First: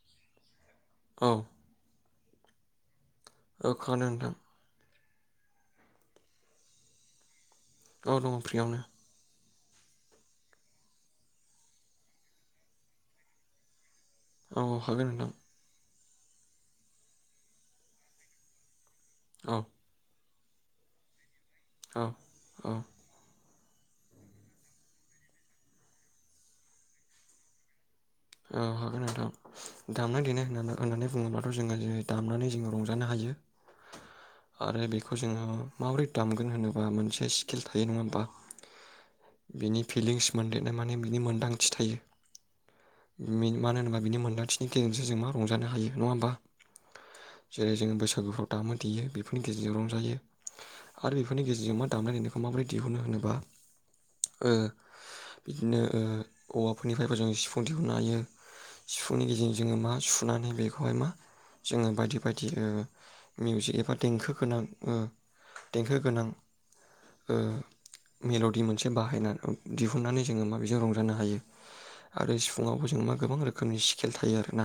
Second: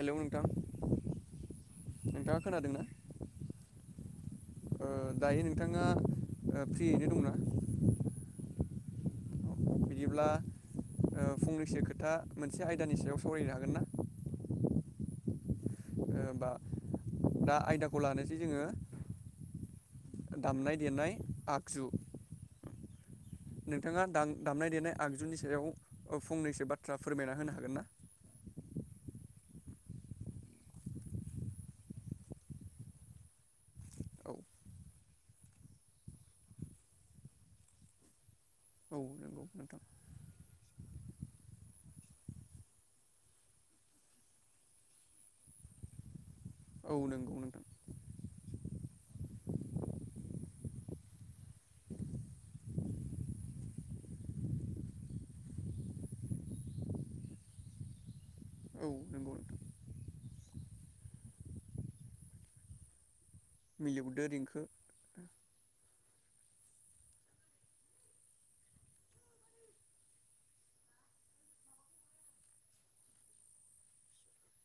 हेल' नोंथां औ नोंथाङा खोनादोंना?? आखानो द ओ दायो नोंथाङा फ्रियैनो दंना? औ दङ फ्रियावनो। बिदिब्ला ओ फंनैसो खोथा मोनसे आयदानि सायाव सावरायनो हागोन ना? औ हागोन नोंथां ओ बा दा आयदाखौ लानोसै जोङो औ दामनाय देनाय आ औ औ नोंथाङा दाम दामनाय देनाय आगजुनि सायाव फंनैसो बाथ्रा फोरमायना होनो हागोन ना? ओ हागोन नोंथां, दामनाय देनाय होन होननानै बुङोब्लाथ' जोङो ज दामनानै जोंङो रंजानो हायो औ आरो बेखौ जोङो माबोरै दामगोन होनोबा मोनसे स्किल थायो नङा होमबा औ नंगौ नोंथां बिनि फिलिंस मोनदेरनाय माने बिनि मोनदांथि थायो मिन मानो होनोबा बिनि मोनदांथिनि गेजेरजोंस जों मा रंजानो हायो नङा हबा औ नंगौ नोंग दामोन देयो बेफोरनि गेजेरजों रंजायो आरो बेफोरनि गेजेरजों मा दामनाय देनायखौ माबोरै दिहुनो होनोबा ओ बिदिनो औवाफोरनिफ्रायबो जों सिफुं दिह सुनायायो औ सिफुंनि नंगौ गेजेरजों नोंथां जोङो मा सुनानै बेखौहाय मा जोङो बायदि बायदि ओ मिउजिक एबा देंखो गोनां ओम देंखो गोनां ओ मेल'डि मोनसे बाहायनानै दिहुनन्नानै जोङो माबजों रंजानो हायो आरो सिफुं फुङावबो जों मा गोबां रोखोमनि स्केल थायो आर ना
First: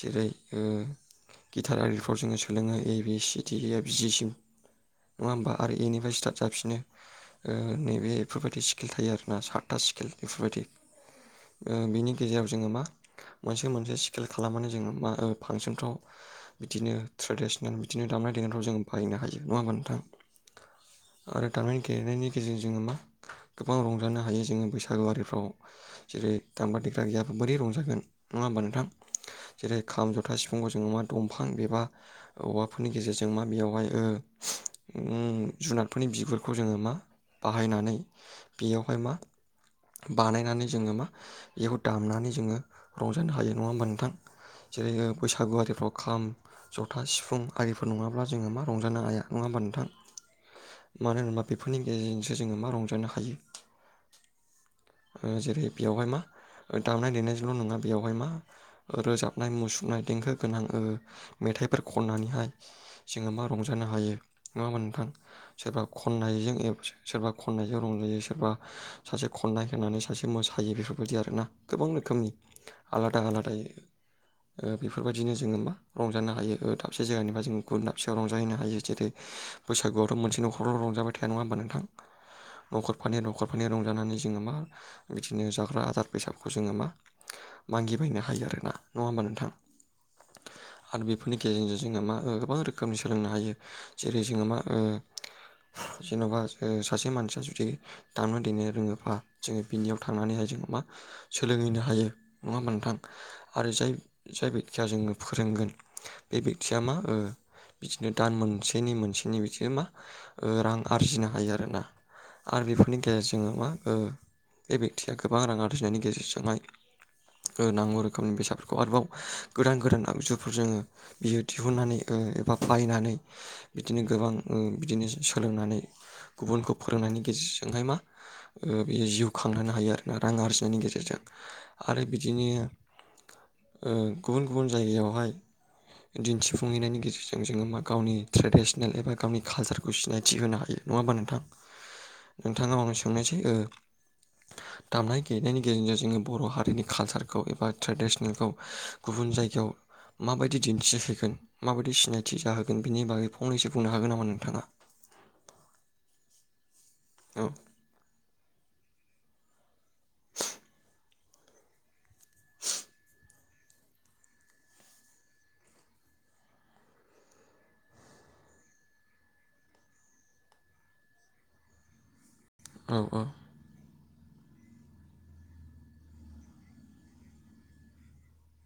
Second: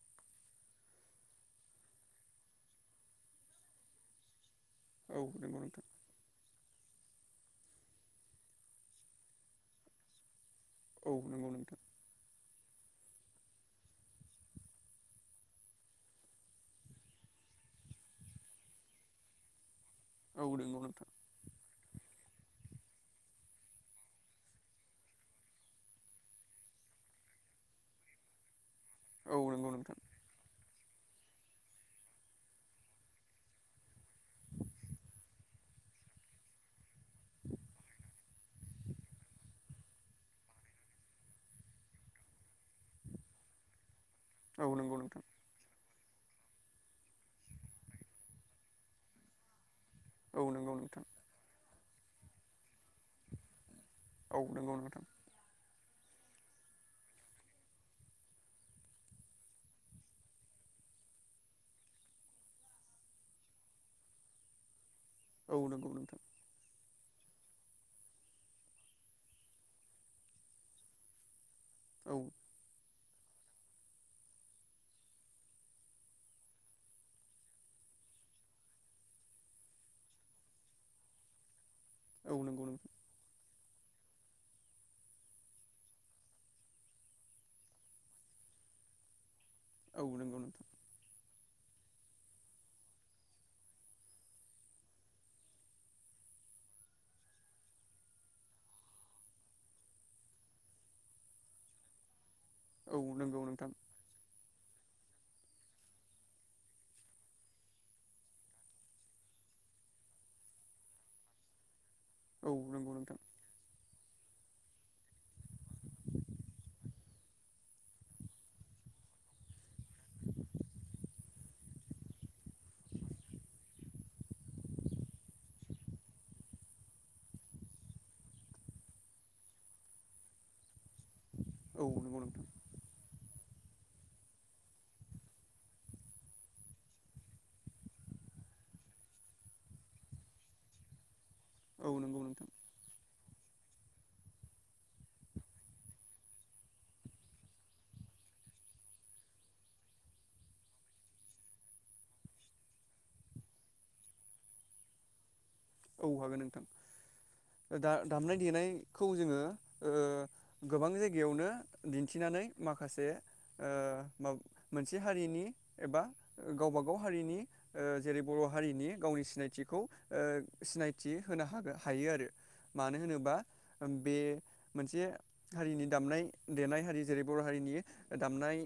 जेरै ओम गिटार आरिफ्राव जोङो सोलोङो ए बि सि ड ए बि जि सिम औ नङा होमबा नंगौ आरो नोंथां एनिफ्राय स्टार्ट जाफिनो ओ नैबे बेफोरबायदि स्किल थायो आरोना सातथा स्किल बेफोरबायदि औ नंगौ ओ नोंथां बिनि जेराव जोङो मा मोनसे मोनसे स्केल खालामनानै जेराव जोङो मा मोनसे मोनसे स्खिल फांसनफ बिदिनो ट्रेडिसनेल बिदिनो दामनाय देनायफ्राव जोंो बायनो हायो, नङा होमबा नोंथां? औ नंगौ नोंथां आरो दामनाय देनायनि गेजेर जोङो मा गोबां रंजानो हायो जोङो बैसागुआिफ्राव जेरै दामग्रा देग्लाय गोयाबा बोरै रंजागोन नङा होमबा नोंथां औ नंगौ जेरै नोंथां खाम जथा सिफुंखौ जोङो मा दंफां एबा औवाफोरनि गेजेरजों मा बेयावहाय ओ ओम जुनारफोरनि बिगुरखौ जोङो मा बाहायनानै बेयावहाय मा बानायनानै जोङो मा बेखौ दामनानै जोङो रंजानो हायो नङा होमबा नोंथां औ नंगौ जेरै नोंथां बैसागुआिफ्राव खाम जथा सिफुं आरिफोर नङाब्ला जोङो मा रंजानो हाया, नङा होमबा नोंथां? औ नंगौ नोंथां मानो होनबा बेफोरनि गेजेरजोंङो जोङो मा रंजानो हायो। औ नोंगौ नथां। ओ जेरै बेयावहाय मा ओ दामनाय देनायजोंल' नङा बेयावहाय मा रोजाबनाय मुसुरनाय देंखो गोनां ओ मेथाइफोर खननानैहाय जोङो मा रंजानो हायो नङा होबा नोंथां। औ सोरबा नंगौ नोंथां खननायजों ए सोरबा खननायजों रंजायो सोरबा सासे खननाय होनानै सासे मोसायो बेफोर बायदि आरो ना। गोबां औ रोखोमनि। आलादा आलादायै ओ बेफोरबायदिनो जोङो मा रंजानो हायो। ओ दाबसे जायगानिफ्राय जों गुबुन दाबसेयाव रंजाहैनो हायो जेरै बैसागुआवथ' मोनसे नखराव रंजाबाय थाया नङा होमबा नोंथां। औ नंगौ नोंथां न'खरफानि न'खर फायनो रंजानानै जोङो मा बिदिनो जाग्रा दार बैसागुखौ जोङो मा मागिबायनो हायो आरोना नङा होमबा नोंथां। औ नंगौ नोंथां। बेनि गेजेरजों जोङो मा ओ गोबां रोखोमनि सोलोंनो हायो जेरै- जोङो मा ओ हो जेन'बा सासे मानसिया जुदि दामना देनो रोङोबा जोङो बिनियाव थांनानैहाय जोङो मा सोलोंहैनो हायो। नङा होमबा नोंथां औ नंगौ नोंथां आरो जाय-जाय बेक जाजोंनो फोरोंगोन बे बेखथिया मा ओ बिदिनो दान मोनसेनि मोनसेनि बिथिया मा ओ रां आरजिनो हायो आरोना। औ आरो नंगौ बेफोरनि नोंथां गेजेरजों मा ओ बे बेक्थिया गोबां राङा जिनायनि गेजेरजोंहाय ओ नांगौ रोखोमनि बेसादफोरखौ आरोबाव गोदान गोदान आगजुफोर जोङो बियो दिहुननानै ओ एबा बायनानै बिदिनो गोबां ओ बिदिनो सोलोंनानै गुबुनखौ फोरोंनायनि गेजेरजोंहाय मा ओ बियो जिउ खांहोनो हायो आरोना रां आरजि नायनि गेजेरजों। औ आरो नंगौ नोंथां बिदिनो ओ गुबुन गुबुन जायगायावहाय दिन्थिफुंहैनायनि गेजेरजों जोङो मा गावनि ट्रेडिसनेल एबा गावनि कालसारखौ सिनायथि होनो हायो नङाहोनबा नोंथां। औ नंगौ नोंथां नोंथाङा माबा मोनसे सोंनायसै ओ दामनाय।। देनायनि गेजेरजों जोङो बर' हारिनि कालसारखौ एबा ट्रेडिस्नेलखौ गुबुन जायगायाव माबायदि दिन्थिहोगोन माबायदि सिनायथि जाहोगोन बेनि बागै फंनैसो बुंनो हागोन नामा नोंथाङा? औ हागोन औ नोंथां। दा दामनाय देनायखौ जोङो ओ गोबां जायगायावनो दिन्थिनानै माखासे ओ माव मोनसे हारिनि एबा गावबा गाव हारिनि ओ जेरै- बर' हारिनि गावनि सिनायथिखौ ओ सिनायथि होनो हागो-हायो आरो। औ मानो औ होनोबा ओम बे मोनसे हारिनि दामनाय देनाय हारि जेरै बर' हारिनि दामनाय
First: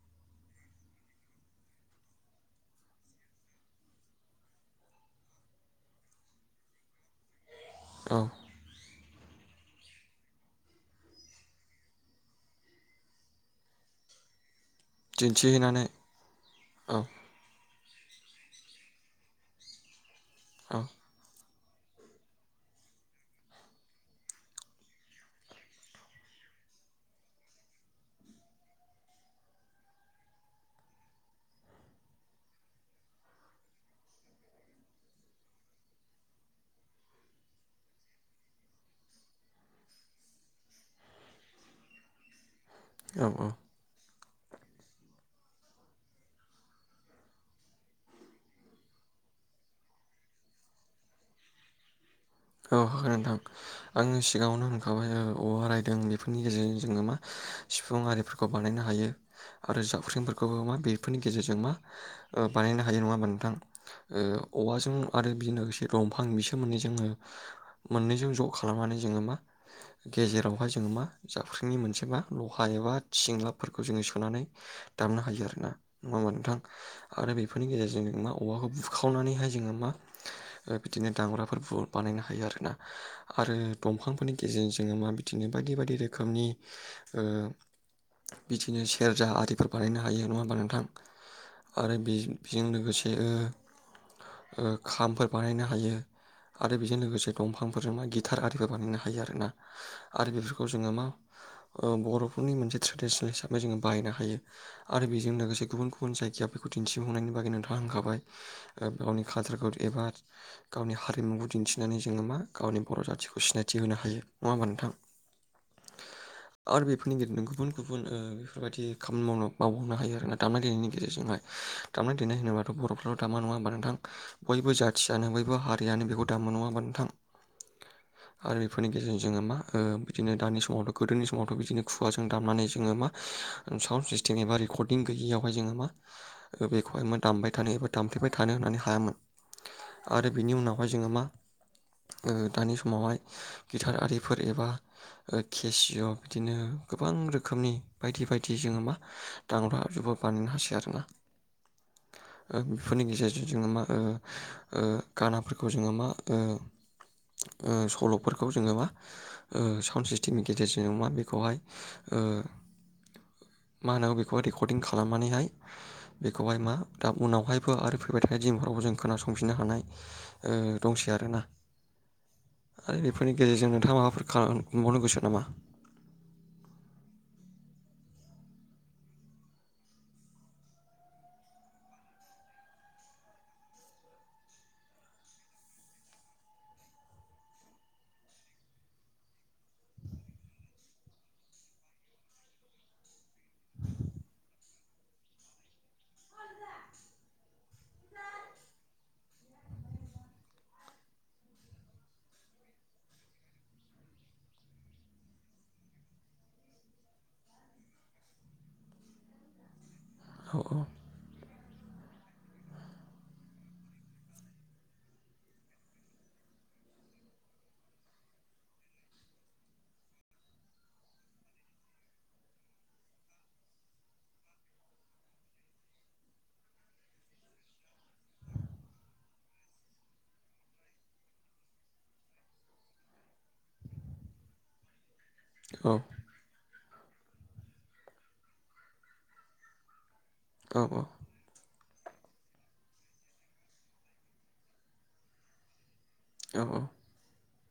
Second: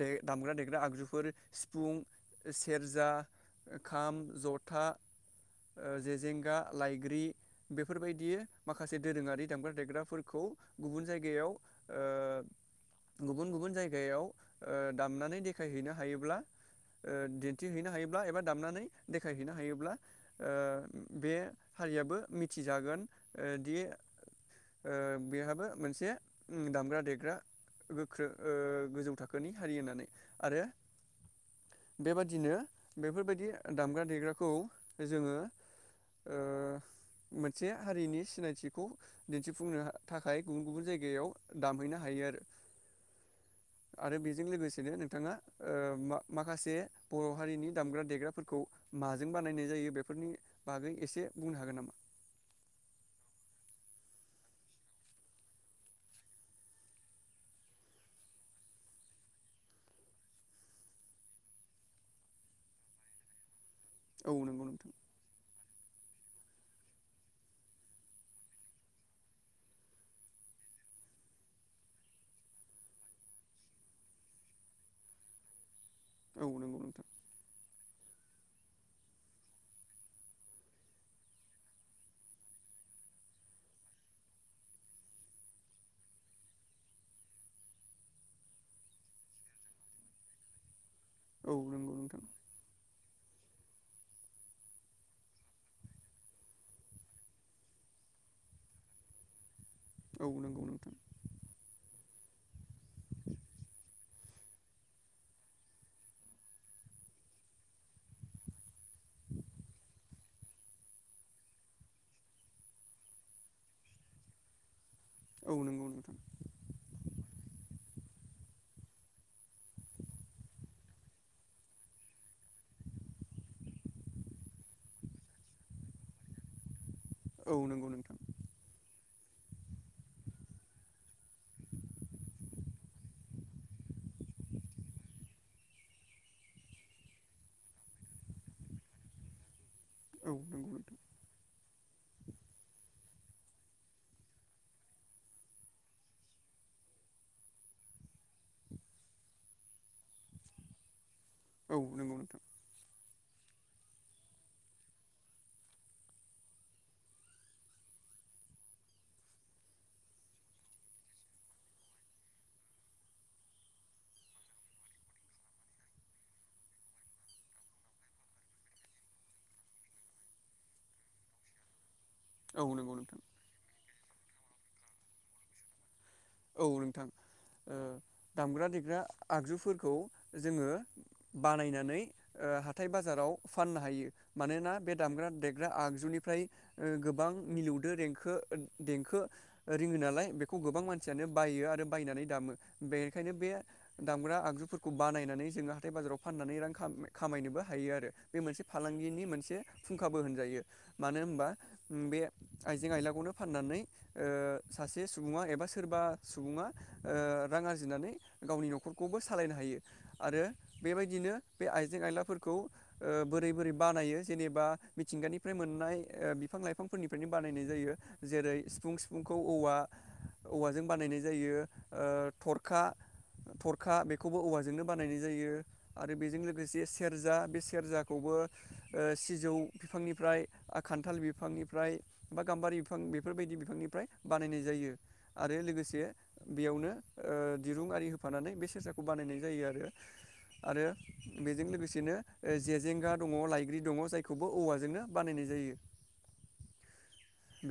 दे दामग्रा देग्रा आगजुफोर सिफुं सेरजा खाम जथा ओ जेेजेंगा लाइग्रि। औ बेफोरबायदियो माखा माखासे दोरोङारि दामग्रा देग्राफोरखौ गुबुन जायगायाव ओ गुबुन-गुबुन जायगायाव ओ दामनानै दिन्थिहैनानै देखायहैनो हायोब्ला औ ओ दि दिन्थि हैैनो हायोब्ला एबा दामनानै देखायहैनो हायोब्ला औ ओ बे हारियाबो मिथिजागोन ओ दि ओ बेहाबो मोनसे उम दामग्रा देग्रा गोख्रो ओ गोजौ थाखोनि हारि होननानै। आरो बेबादिनो बेफोरबायदि दामग्रा देग्राखौ जोङो ओ मोनसे हारिनि सिनायथिखौ दिन्थिफुंनो थाखाय गुबुन गुबुन जायगायाव दामहैनो हायो आरो। औ-औ। आरो बेजों लोगोसेनो नोंथाङा ओ मा-माखासे बर' हारिनि दामग्रा देग्राफोरखौ माजों बानायनाय जायो बेफोरनि बागै एसे बुंनो हागोन नामा? औ हागोन नोंथां आं सिगाङावनो बुंखाबाय औवा रायदों बेफोरनि गेजेरजों जोङो मा सिफुं आरिफोरखौ बानायनो हायो आरो जाबख्रिंफोरखौबो मा बेफोरनि गेजेरजों मा ओ बानायनो हायो नङा होमबा नोंथां? ओ औ नंगौ नोंथां औवाजों आरो बेजों लोगोसे दंफां बिस सोमोन्दै जोङो मोननैजों ज' खालामनानै जोङो मा गेजेरावहाय जोङो मा जाबख्रिनि मोनसे मा लहा एबा थिंलाबफोरखौ जोङो सोनानै दामनो हायो आरोना। नङा होमबा औ नोंथां नंगौ आरो बेफोरनि गेजेरजों नों माव औवाखौ बुखावनानैहाय जोङो मा बिदिनो दाम्राफोरखौ बानायनो हायो आरोना आरो दंफांफोरनि गेजेरजों जोङो मा बिदिनो बायदि बायदि रोखोमनि ओ बिदिनो सेरजा आरिफोर बानायनो हायो नङा होमबा नोंथां? औ नंगौ आरो बे नोंथां बेजों लोगोसे ओ ओ खामफोर बानायनो हायो। आरो बेजों लोगोसे दंफांफोरजों मा गिटार आरिबो बानायनो हायो आरोना। औ आरो नंगौ बेफोरखौ जोङो नोंथां मा ओ बर' फोरनि मोनसे ट्रेडिसन हिसाबै जोङो बायनो हायो आरो बेजों लोगोसे गुबुन गुबुन जायगाया बेखौ दिन्थिफुंनायनि बागै नोंथाङा हांखाबाय गावनि काल्चारखौ एबा गावनि हारिमुखौ दिन्थिनानै जोङो मा गावनि बर' जाथिखौ सिनायथि होनो हायो नङा होमबा नोंथां? औ नंगौ नोंथां आरो बेफोरनि गेजेरजों गुबुन गुबुन गुबुन ओ बेफोरबायदि खामानि मावनो मावहावनो हायो आरोना दामनाय देनायनि गेजेरजोंहाय दामनाय देनाय होनोबाथ' बर'फ्राल' दामा नङा होमबा नोंथां बयबो जाथियानो बयबो हारियानो बेखौ दामो नङा होमबा नोंथां? औ नंगौ नोंथां। आरो बेफोरनि गेजेरजों जोङो मा बिदिनो दानि समावथ' गोदोनि समावथ' बिदिनो खुगाजों दामनानै जोङो मा साउन्ड सिस्टेम एबा रेकर्डदिं गैयियावहाय जोङो मा बेखौहाय मा दामबाय थानो एबा दामफेबाय थानो होननानै हायामोन। आरो औ बिनि नंगौ उनावहाय नोंथां जोङो मा ओ दानि समावहाय गिटार आरिफोर एबा ओ केसिय' बिदिनो गोबां रोखोमनि बायदि बायदि जोङो मा दाम्रा जुब्रा बानायनो हासो आरोना। औ नंगौ नोंथां ओ बेफोरनि गेजेरजों जोङो मा ओ ओ गानाफोरखौ जोङो मा ओ ओ सल'फोरखौ जोङो मा ओ साउन्ड सिस्टेमनि गेजेरजों ओ मा बेखौहाय मा होनो बेखौहाय रेकर्डदिं खालामनानैहाय बेखौहाय मा दा उनावहायबो आरो फैबाय थानाय दिमफोरावबो जों खोनासंफिननो हानाय ओ दंसै आरोना। औ नंगौ आरो नोंथां बेफोरनि गेजेरजों नोंथाङां माबाफोर खालामबावनो गोसो नामा? औ नोंथां ओ दामग्रा देग्रा आगजुफोरखौ जोङो बानायनानै ओ हाथाइ बाजाराव फाननो हायो मानोना बे दामग्रा देग्रा आगजुनिफ्राय ओ गोबां मिलौदो देंखो देंखो रिङो नालाय बेखौ गोबां मानसि सियानो बायो आरो बायनानै दामो बेनिखायनो बे दामग्रा आगजुफोरखौ बानायनानै जोङो हाथाइ बाजाराव फाननानै रां खामायनोबो हायो आरो बे मोनसे फालांगिनि मोनसे फुंखाबो होनजायो मानो होनबा बे आइजें आइलाखौनो फाननानै ओ सासे सुबुङा एबा सोरबा सुबुङा ओ रां आरजिनानै गावनि न'खरखौबो सालायनो हायो। आरो औ बेबायदिनो बे आइजें आइलाफोरखौ ओ बोरै बोरै बानायो जेनेबा मिथिंगानिफ्राय मोननाय ओ बिफां लाइफांफोरनिफ्रायनो बानायनाय जायो जेरै सिफुं सिफुंखौ औवा औवाजों बानायनाय जायो ओ थरखा थरखा बेखौबो औवाजोंनो बानायनाय जायो आरो बेजों लोगोसे सेरजा बे सेरजाखौबो ओ सिजौ बिफांनिफ्राय खान्थाल बिफांनिफ्राय बा गाम्बारि बिफां बेफोर बायदि बिफांनिफ्राय बानायनाय जायो। आरो औ लोगोसे बेयावनो ओ दिरुं आरि होफानानै बे सेरजाखौ बानायनाय जायो आरो। औ आरो बेजों लोगोसेनो ओ जेेजेंगा दङ लाइग्रि दङ जायखौबो औवाजोंनो बानायनाय जायो। औ औ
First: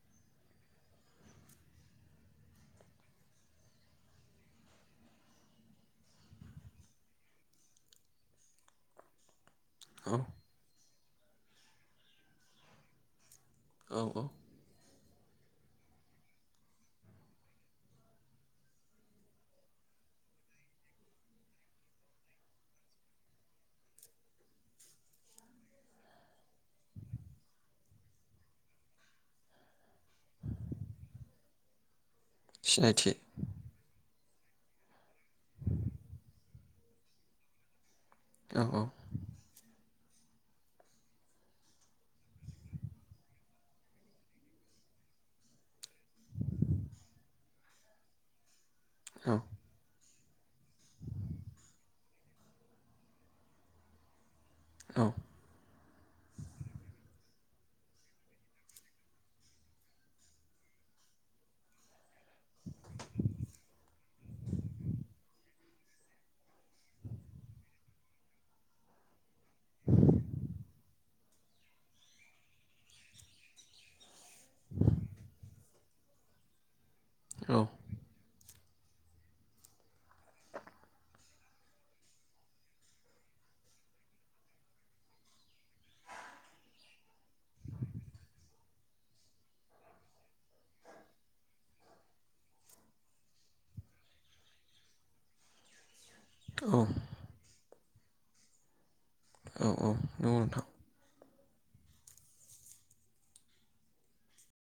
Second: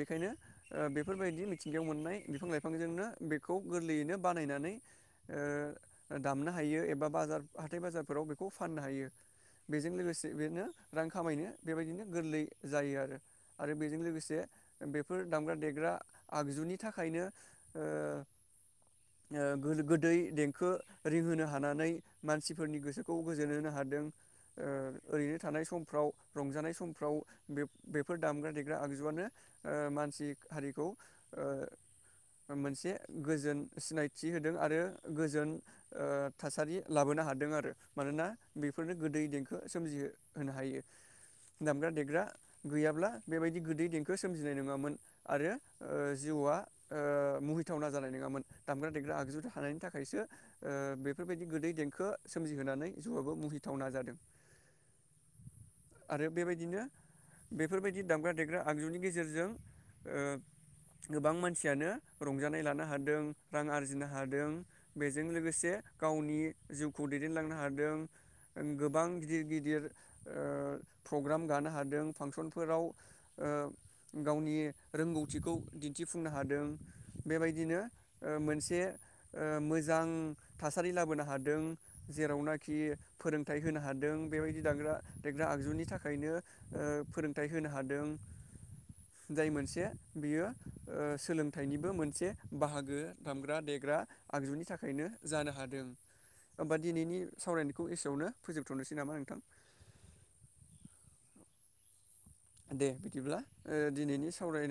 बेखायनो ओ बेफोरबायदि मिथिंगायाव मोननाय बिफां लाइफांजोंनो बेखौ गोरलैयैनो बानायनानै ओ दामनो हायो एबा बाजार हाथाय बाजारफोराव बेखौ फाननो हायो बेजों औ लोगोसे बेनो रां खामायनो बेबायदिनो गोरलै जायो आरो। आरो औ बेजों औ लोगोसे बेफोर दामग्रा देग्रा आगजुनि थाख खायायनो ओ गो-गोदै देंखो रिंहोनो हानानै मानसिफोरनि गोसोखौ गोजोन होनो हादों ओ ओरैनो थानाय समफ्राव रंजानाय समफ्राव बे बेफोर दामग्रा देग्रा आगजुआनो ओ मानसि हारिखौ ओ मोनसे सिनायथि गोजोन सिनाय थि होदों आरो गोजोन ओ थासारि लाबोनो हादों आरो। मानोना औ औ बेफोरनो गोदै देंखो सोमजिहो होनो हायो दामग्रा देग्रा गैयाब्ला बेबायदि गोदै देंखो सोमजिनाय नङामोन आरो ओ जिउआ ओ मुहिथावना जानाय नोङामोन। दामग्रा देग्रा औ आगजु थानायनि थाखायसो ओ बेफोरबायदि गोदै देंखो सोमजिहोनानै जौआबो मुहिथावना जादों। औ आरो बेबायदिनो बेफोरबायदि दामग्रा देग्रा आगजुनि गेजेरजों ओ गोबां मान सियानो रंजानाय लानो हादों रां आरजिनो हादों बेजों लोगोसे गावनि जिउखौ दैदेनलांनो हादों गोबां गिदिर गिदिर ओ प्रग्राम गानो हादों फानसनफोराव ओ गावनि रोंगौथिखौ दिन्थिफ फुंनो हादों। औ बेबायदिनो ओ मोनस से मोजां थासारि लाबोनो हादों जेरावनाखि फोरोंथाइ होनो हादों बेबायदि दाग्रा देग्रा आगजुनि थाखायनो ओ फोरोंथाइ होनो हादों जाय मोनसे बियो ओ सोलोंथाइनिबो मोनसे बाहागो दामग्रा देग्रा आगजुनि थाखायनो जानो हादों। होमबा औ दिनैनि सावरायनायखौ एसेयावनो फोजोबथ'नोसै नामा नोंथां। औ औ नोंगौ नोंथां। दे बिदिब्ला ओ दिनैनि सावरायनाय